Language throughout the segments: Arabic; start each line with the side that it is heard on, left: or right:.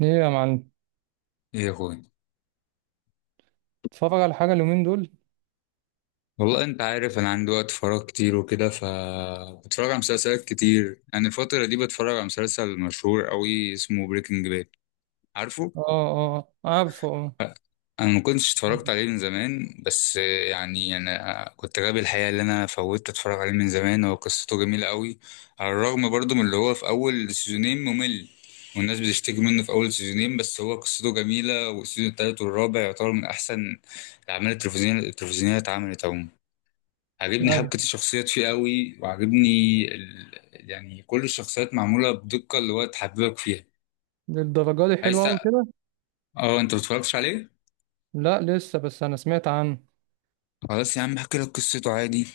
right: ايه يا معلم.
left: ايه يا اخويا.
right: اتفرج على حاجة اليومين دول.
left: والله انت عارف انا عندي وقت فراغ كتير وكده ف بتفرج على مسلسلات كتير. يعني الفترة دي بتفرج على مسلسل مشهور قوي اسمه بريكنج باد، عارفه؟
right: اه. اه عارفه اه.
left: أ- انا ما كنتش اتفرجت عليه من زمان، بس يعني انا كنت غبي الحقيقة اللي انا فوتت اتفرج عليه من زمان. هو قصته جميلة قوي، على الرغم برضو من اللي هو في اول سيزونين ممل والناس بتشتكي منه في اول سيزونين، بس هو قصته جميلة والسيزون التالت والرابع يعتبر من احسن الاعمال التلفزيونية اتعملت عموما. عاجبني حبكة
right: ايوه،
left: الشخصيات فيه قوي، وعاجبني يعني كل الشخصيات معمولة بدقة اللي هو تحببك فيها.
right: للدرجة دي
left: عايز
right: حلوة أوي
left: تق-
right: كده.
left: اه انت متفرجتش عليه؟
right: لا لسه، بس أنا سمعت عنه.
left: خلاص يا عم احكي لك قصته عادي.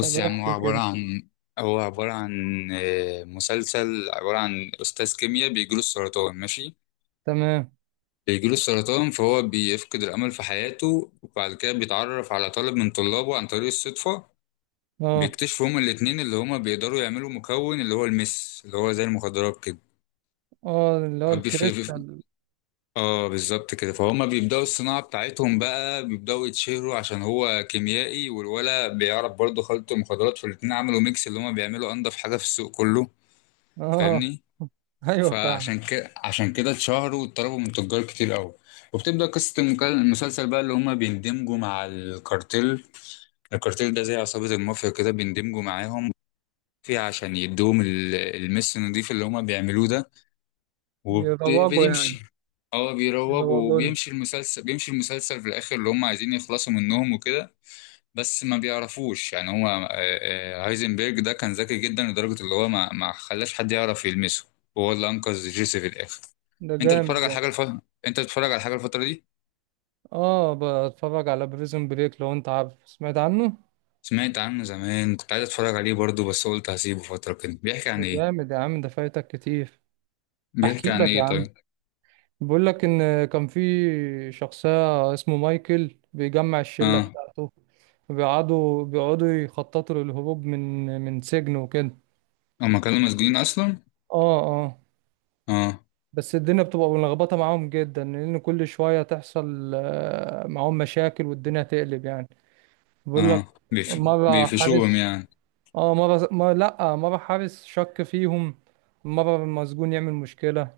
right: طب
left: يا عم، هو
right: احكي
left: عبارة
right: كده.
left: عن هو عبارة عن آه، مسلسل عبارة عن أستاذ كيمياء بيجيله السرطان، ماشي؟
right: تمام.
left: بيجيله السرطان فهو بيفقد الأمل في حياته، وبعد كده بيتعرف على طالب من طلابه عن طريق الصدفة.
right: اه.
left: بيكتشفوا هما الاتنين اللي هما بيقدروا يعملوا مكون اللي هو المس، اللي هو زي المخدرات كده.
right: اه اللي هو
left: بي- في
right: الكريستال.
left: اه بالظبط كده، فهم بيبداوا الصناعه بتاعتهم بقى، بيبداوا يتشهروا عشان هو كيميائي والولا بيعرف برضه خلط مخدرات، فالاتنين عملوا ميكس اللي هما بيعملوا انضف حاجه في السوق كله،
right: اه.
left: فاهمني؟
right: ايوه فاهم.
left: فعشان كده عشان كده اتشهروا واتطلبوا من تجار كتير قوي، وبتبدا قصه المسلسل بقى اللي هما بيندمجوا مع الكارتيل. الكارتيل ده زي عصابه المافيا كده، بيندمجوا معاهم فيه عشان يدوهم المس النضيف اللي هما بيعملوه ده.
right: يروجوا يعني.
left: وبتمشي، اه بيروج،
right: يروجوا لنا.
left: وبيمشي المسلسل في الاخر اللي هم عايزين يخلصوا منهم وكده. بس ما بيعرفوش يعني. هو هايزنبرج ده كان ذكي جدا لدرجة اللي هو ما خلاش حد يعرف يلمسه، وهو اللي انقذ جيسي في الاخر.
right: ده
left: انت
right: جامد
left: بتتفرج على
right: ده.
left: حاجة الف... انت بتتفرج على حاجة الفترة دي؟
right: اه بتفرج على بريزون بريك، لو انت عارف سمعت عنه.
left: سمعت عنه زمان، كنت عايز اتفرج عليه برضه بس قلت هسيبه فترة كده. بيحكي
right: ده
left: عن ايه؟
right: جامد يا عم، ده فايتك كتير. احكي
left: بيحكي عن
right: لك يا
left: ايه
right: عم.
left: طيب؟
right: بقول لك ان كان في شخصية اسمه مايكل بيجمع الشلة
left: اه.
right: بتاعته. بيقعدوا يخططوا للهروب من سجن وكده.
left: هما كانوا مسجونين اصلا؟
right: اه اه.
left: اه
right: بس الدنيا بتبقى ملخبطة معاهم جدا، لان كل شوية تحصل معاهم مشاكل والدنيا تقلب يعني. بقول لك،
left: اه.
right: مرة
left: بيفشوهم
right: حارس.
left: يعني؟
right: اه مرة، مرة لا مرة حارس شك فيهم. مرة المسجون يعمل مشكلة.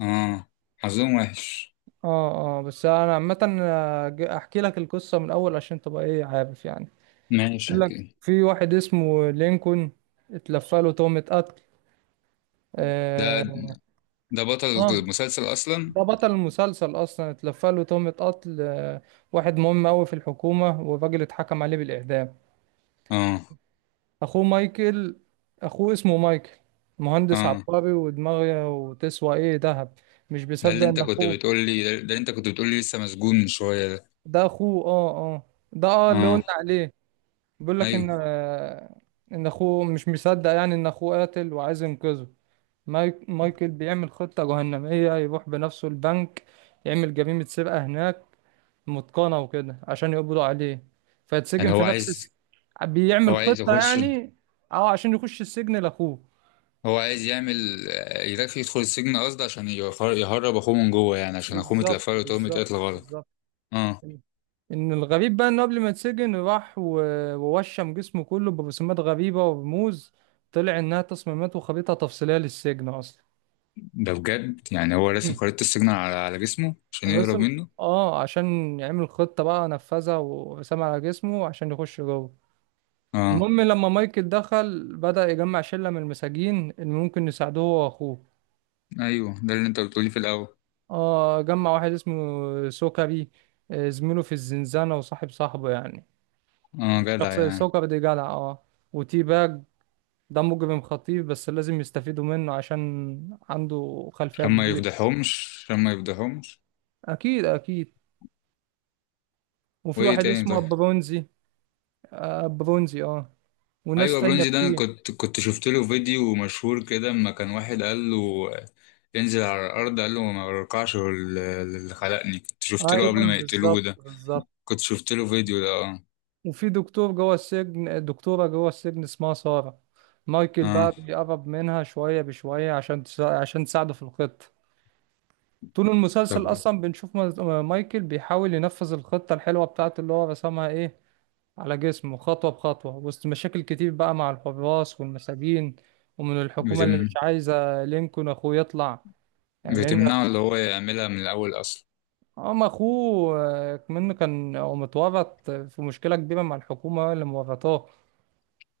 left: اه، حظهم وحش.
right: اه اه. بس انا عامة احكي لك القصة من الاول عشان تبقى ايه عارف يعني.
left: ماشي
right: يقول لك،
left: هجيب.
right: في واحد اسمه لينكولن اتلفى له تهمة قتل
left: ده
right: آه,
left: ده بطل
right: اه.
left: المسلسل اصلا.
right: ده بطل المسلسل اصلا. اتلفى له تهمة قتل آه، واحد مهم قوي في الحكومة، والراجل اتحكم عليه بالإعدام.
left: اه
right: اخوه مايكل. اخوه اسمه مايكل، مهندس
left: اه.
right: عبقري ودماغه وتسوى ايه ذهب. مش
left: ده اللي
right: بيصدق
left: انت
right: ان
left: كنت
right: اخوه.
left: بتقول لي، لسه مسجون من شويه ده.
right: ده اخوه اه اه. ده اه اللي قلنا
left: اه،
right: عليه. بيقول لك ان
left: ايوه.
right: آه، ان اخوه مش مصدق يعني ان اخوه قاتل، وعايز ينقذه. مايكل بيعمل خطة جهنمية، يروح بنفسه البنك، يعمل جريمة سرقة هناك متقنة وكده عشان يقبضوا عليه، فيتسجن
left: يعني هو
right: في نفس
left: عايز،
right: الس... بيعمل
left: هو عايز
right: خطة
left: يخش،
right: يعني. اه عشان يخش السجن لأخوه.
left: هو عايز يعمل يدخل السجن قصد عشان يهرب اخوه من جوه، يعني عشان اخوه
right: بالظبط
left: متلفه له تهمه
right: بالظبط
left: قتل غلط.
right: بالظبط.
left: اه،
right: ان الغريب بقى انه قبل ما يتسجن، راح ووشم جسمه كله برسومات غريبة ورموز. طلع انها تصميمات وخريطة تفصيلية للسجن اصلا.
left: ده بجد؟ يعني هو راسم خريطه السجن على جسمه عشان
right: بس.
left: يهرب منه؟
right: اه عشان يعمل خطة بقى نفذها وسام على جسمه عشان يخش جوه.
left: اه،
right: المهم، لما مايكل دخل، بدأ يجمع شلة من المساجين اللي ممكن يساعدوه هو واخوه.
left: ايوه ده اللي انت بتقولي في الاول.
right: اه. جمع واحد اسمه سوكري زميله في الزنزانة وصاحب صاحبه يعني.
left: اه جدع
right: الشخص
left: يعني؟
right: سوكري ده جدع اه. وتي باج، ده مجرم خطير، بس لازم يستفيدوا منه عشان عنده خلفية
left: عشان ما
right: كبيرة.
left: يفضحهمش،
right: أكيد أكيد. وفي
left: وايه
right: واحد
left: تاني
right: اسمه
left: طيب؟
right: برونزي. آه برونزي اه. وناس
left: ايوه
right: تانية
left: برونزي ده، انا
right: كتير.
left: كنت شفت له فيديو مشهور كده، اما كان واحد قال له ينزل على الارض قال له ما برقعش للي خلقني. كنت شفت له
right: ايوه
left: قبل ما يقتلوه
right: بالظبط
left: ده،
right: بالظبط.
left: كنت شفت له فيديو ده اه.
right: وفي دكتور جوه السجن، دكتوره جوه السجن اسمها ساره. مايكل بقى
left: اه،
right: بيقرب منها شويه بشويه عشان عشان تساعده في الخطه. طول
left: طب
right: المسلسل اصلا بنشوف مايكل بيحاول ينفذ الخطه الحلوه بتاعته اللي هو رسمها ايه على جسمه، خطوه بخطوه، وسط مشاكل كتير بقى مع الحراس والمساجين، ومن الحكومه اللي مش
left: بتم
right: عايزه لينكولن اخوه يطلع، يعني لان
left: بتمنعه اللي هو يعملها من الاول اصلا.
right: هم اخوه منه، كان هو متورط في مشكله كبيره مع الحكومه اللي مورطاه.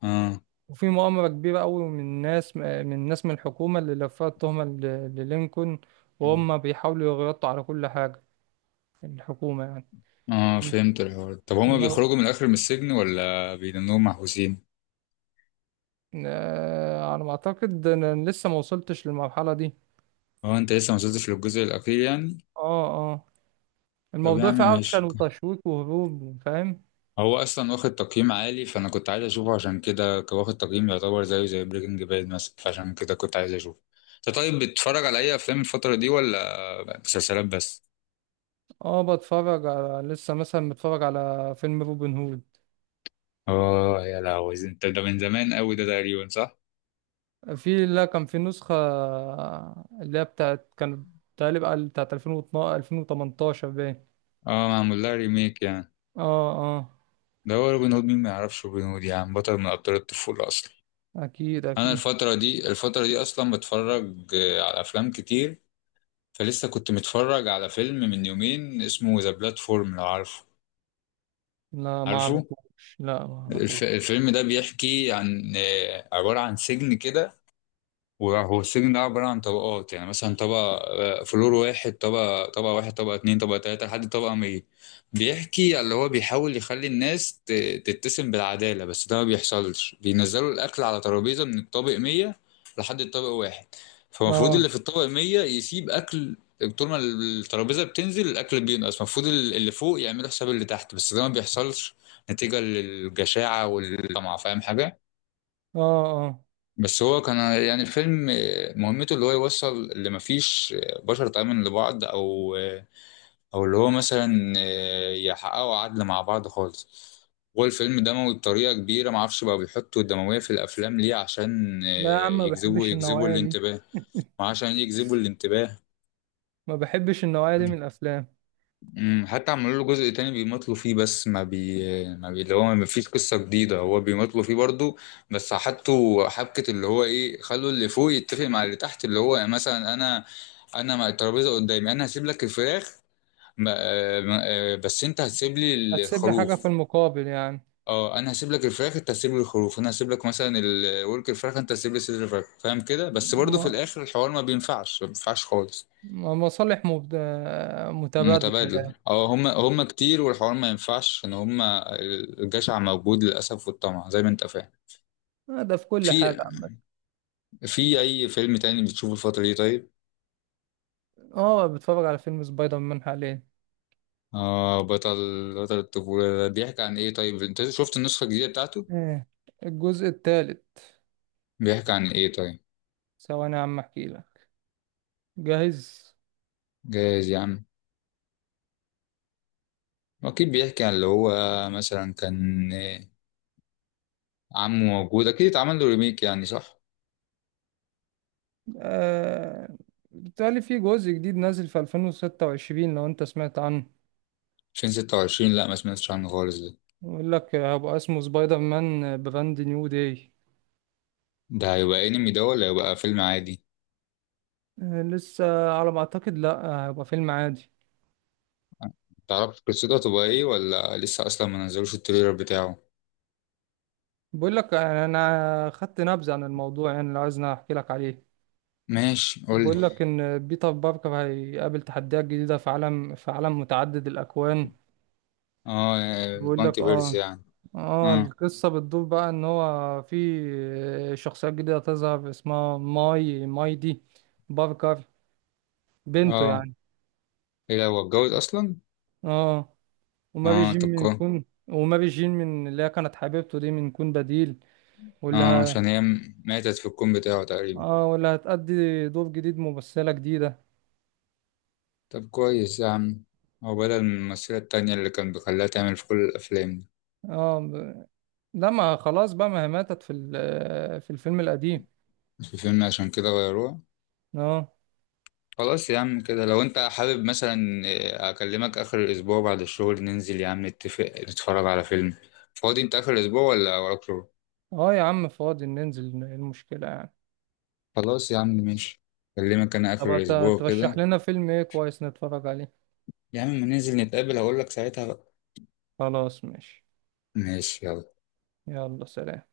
left: اه
right: وفي مؤامرة كبيرة قوي من ناس من الحكومة اللي لفت التهمة للينكولن، وهم بيحاولوا يغطوا على كل حاجة، الحكومة يعني.
left: اه، فهمت الحوار. طب هما
right: المو...
left: بيخرجوا من الاخر من السجن ولا بيدنوهم محبوسين؟
right: على ما أعتقد أنا لسه ما وصلتش للمرحلة دي.
left: هو انت لسه ما وصلتش للجزء الاخير يعني؟
right: اه اه.
left: طب يا
right: الموضوع
left: عم
right: فيه أكشن
left: ماشي.
right: وتشويق وهروب فاهم.
left: هو اصلا واخد تقييم عالي، فانا كنت عايز اشوفه. عشان كده كان واخد تقييم يعتبر زيه زي بريكنج باد مثلا، فعشان كده كنت عايز اشوفه. انت طيب بتتفرج على اي افلام الفتره دي ولا مسلسلات بس؟
right: اه بتفرج على لسه مثلا، بتفرج على فيلم روبن هود.
left: اه، يا لهوي، انت ده من زمان قوي ده تقريبا، صح؟
right: في لا، كان في نسخة اللي هي بتاعت كانت تقريبا بتاعت 2012 2018 باين.
left: اه معمول لها ريميك يعني.
right: اه اه.
left: ده هو روبن هود، مين ما يعرفش روبن هود يا عم، بطل من ابطال الطفوله اصلا.
right: اكيد
left: انا
right: اكيد.
left: الفتره دي، اصلا بتفرج على افلام كتير. فلسه كنت متفرج على فيلم من يومين اسمه ذا بلاتفورم، لو عارفه،
right: لا ما
left: عارفه؟
right: اعرفوش، لا ما اعرفوش.
left: الفيلم ده بيحكي عن عبارة عن سجن كده. وهو السجن ده عبارة عن طبقات، يعني مثلا طبقة، فلور واحد، طبقة واحد، طبقة اتنين، طبقة تلاتة، لحد طبقة مية. بيحكي على اللي هو بيحاول يخلي الناس تتسم بالعدالة، بس ده ما بيحصلش. بينزلوا الأكل على ترابيزة من الطابق مية لحد الطابق واحد، فالمفروض
right: اه
left: اللي في الطابق مية يسيب أكل. طول ما الترابيزة بتنزل الأكل بينقص، المفروض اللي فوق يعملوا حساب اللي تحت، بس ده ما بيحصلش نتيجة للجشاعة والطمع، فاهم حاجة؟
right: اه اه.
left: بس هو كان يعني الفيلم مهمته اللي هو يوصل اللي مفيش بشر تؤمن لبعض، او اللي هو مثلا يحققوا عدل مع بعض خالص. هو الفيلم دموي بطريقة كبيرة، معرفش بقى بيحطوا الدموية في الأفلام ليه، عشان
right: لا يا عم ما
left: يجذبوا
right: بحبش
left: يجذبوا
right: النوعية دي.
left: الانتباه، وعشان يجذبوا الانتباه.
right: ما بحبش النوعية دي من الافلام.
left: حتى عملوا له جزء تاني بيمطلوا فيه، بس ما بي ما بي اللي هو ما فيش قصة جديدة، هو بيمطلوا فيه برضو. بس حطوا حبكة اللي هو ايه، خلوا اللي فوق يتفق مع اللي تحت، اللي هو مثلا انا مع الترابيزة قدامي، انا هسيب لك الفراخ، بس انت هتسيب لي
right: هتسيب لي حاجة في
left: الخروف.
right: المقابل يعني.
left: اه انا هسيب لك الفراخ، انت هتسيب لي الخروف، انا هسيب لك مثلا الورك الفراخ، انت هتسيب لي صدر الفراخ، فاهم كده؟ بس برضو
right: ما
left: في الاخر الحوار ما بينفعش، خالص.
right: مصالح مبد... متبادلة من
left: متبادل
right: الآخر.
left: اه، هم هم كتير، والحوار ما ينفعش، ان هم الجشع موجود للاسف والطمع زي ما انت فاهم.
right: ده في كل حاجة
left: في
right: عامة.
left: اي فيلم تاني بتشوفه الفتره دي طيب؟
right: اه بتفرج على فيلم سبايدر مان حاليا.
left: اه، بطل الطفوله ده بيحكي عن ايه طيب؟ انت شفت النسخه الجديده بتاعته؟
right: ايه، الجزء الثالث.
left: بيحكي عن ايه طيب؟
right: ثواني يا عم احكي لك. جاهز.
left: جايز يا عم، اكيد بيحكي عن اللي هو مثلا كان عمه موجود. اكيد اتعمل له ريميك يعني، صح؟
right: آه... بالتالي في جزء جديد نازل في 2026، لو انت سمعت عنه.
left: 2026؟ لا ما سمعتش عنه خالص ده.
right: يقول لك هيبقى اسمه سبايدر مان براند نيو داي.
left: ده هيبقى انمي ده ولا هيبقى فيلم عادي؟
right: آه، لسه على ما اعتقد، لا آه، هيبقى فيلم عادي.
left: تعرف قصته تبقى ايه ولا لسه اصلا ما نزلوش التريلر بتاعه؟
right: بقول لك آه، انا خدت نبذة عن الموضوع، يعني لو عايزني احكي لك عليه.
left: ماشي قولي.
right: بقول لك ان بيتر باركر هيقابل تحديات جديدة في عالم، في عالم متعدد الاكوان.
left: اه،
right: بقول لك
left: المالتي فيرس
right: اه.
left: يعني.
right: اه،
left: اه
right: القصة بتدور بقى ان هو في شخصيات جديدة تظهر اسمها ماي دي باركر، بنته
left: اه،
right: يعني.
left: ايه ده، هو اتجوز اصلا؟
right: اه. وما
left: اه
right: بيجين
left: طب
right: من
left: كويس.
right: كون، وما بيجين من اللي هي كانت حبيبته دي من كون بديل. واللي
left: اه
right: ه...
left: عشان هي ماتت في الكون بتاعه تقريبا.
right: اه واللي هتأدي دور جديد ممثلة جديدة.
left: طب كويس يا عم، هو بدل من الممثلة التانية اللي كان بيخليها تعمل في كل الأفلام دي؟
right: اه ب... لا ما خلاص بقى، ما هي ماتت في في الفيلم القديم.
left: مش في فيلم عشان كده غيروها؟
right: اه.
left: خلاص يا عم كده، لو انت حابب مثلا أكلمك آخر الأسبوع بعد الشغل، ننزل يا عم نتفق نتفرج على فيلم. فاضي انت آخر الأسبوع ولا وراك شغل؟
right: اه يا عم فاضي، ننزل إيه المشكلة يعني.
left: خلاص يا عم ماشي، أكلمك أنا
right: طب
left: آخر الأسبوع
right: ترشح
left: كده.
right: لنا فيلم ايه كويس نتفرج عليه.
left: يا عم ما ننزل نتقابل هقولك ساعتها بقى.
right: خلاص ماشي.
left: ماشي يلا.
right: يلا سلام.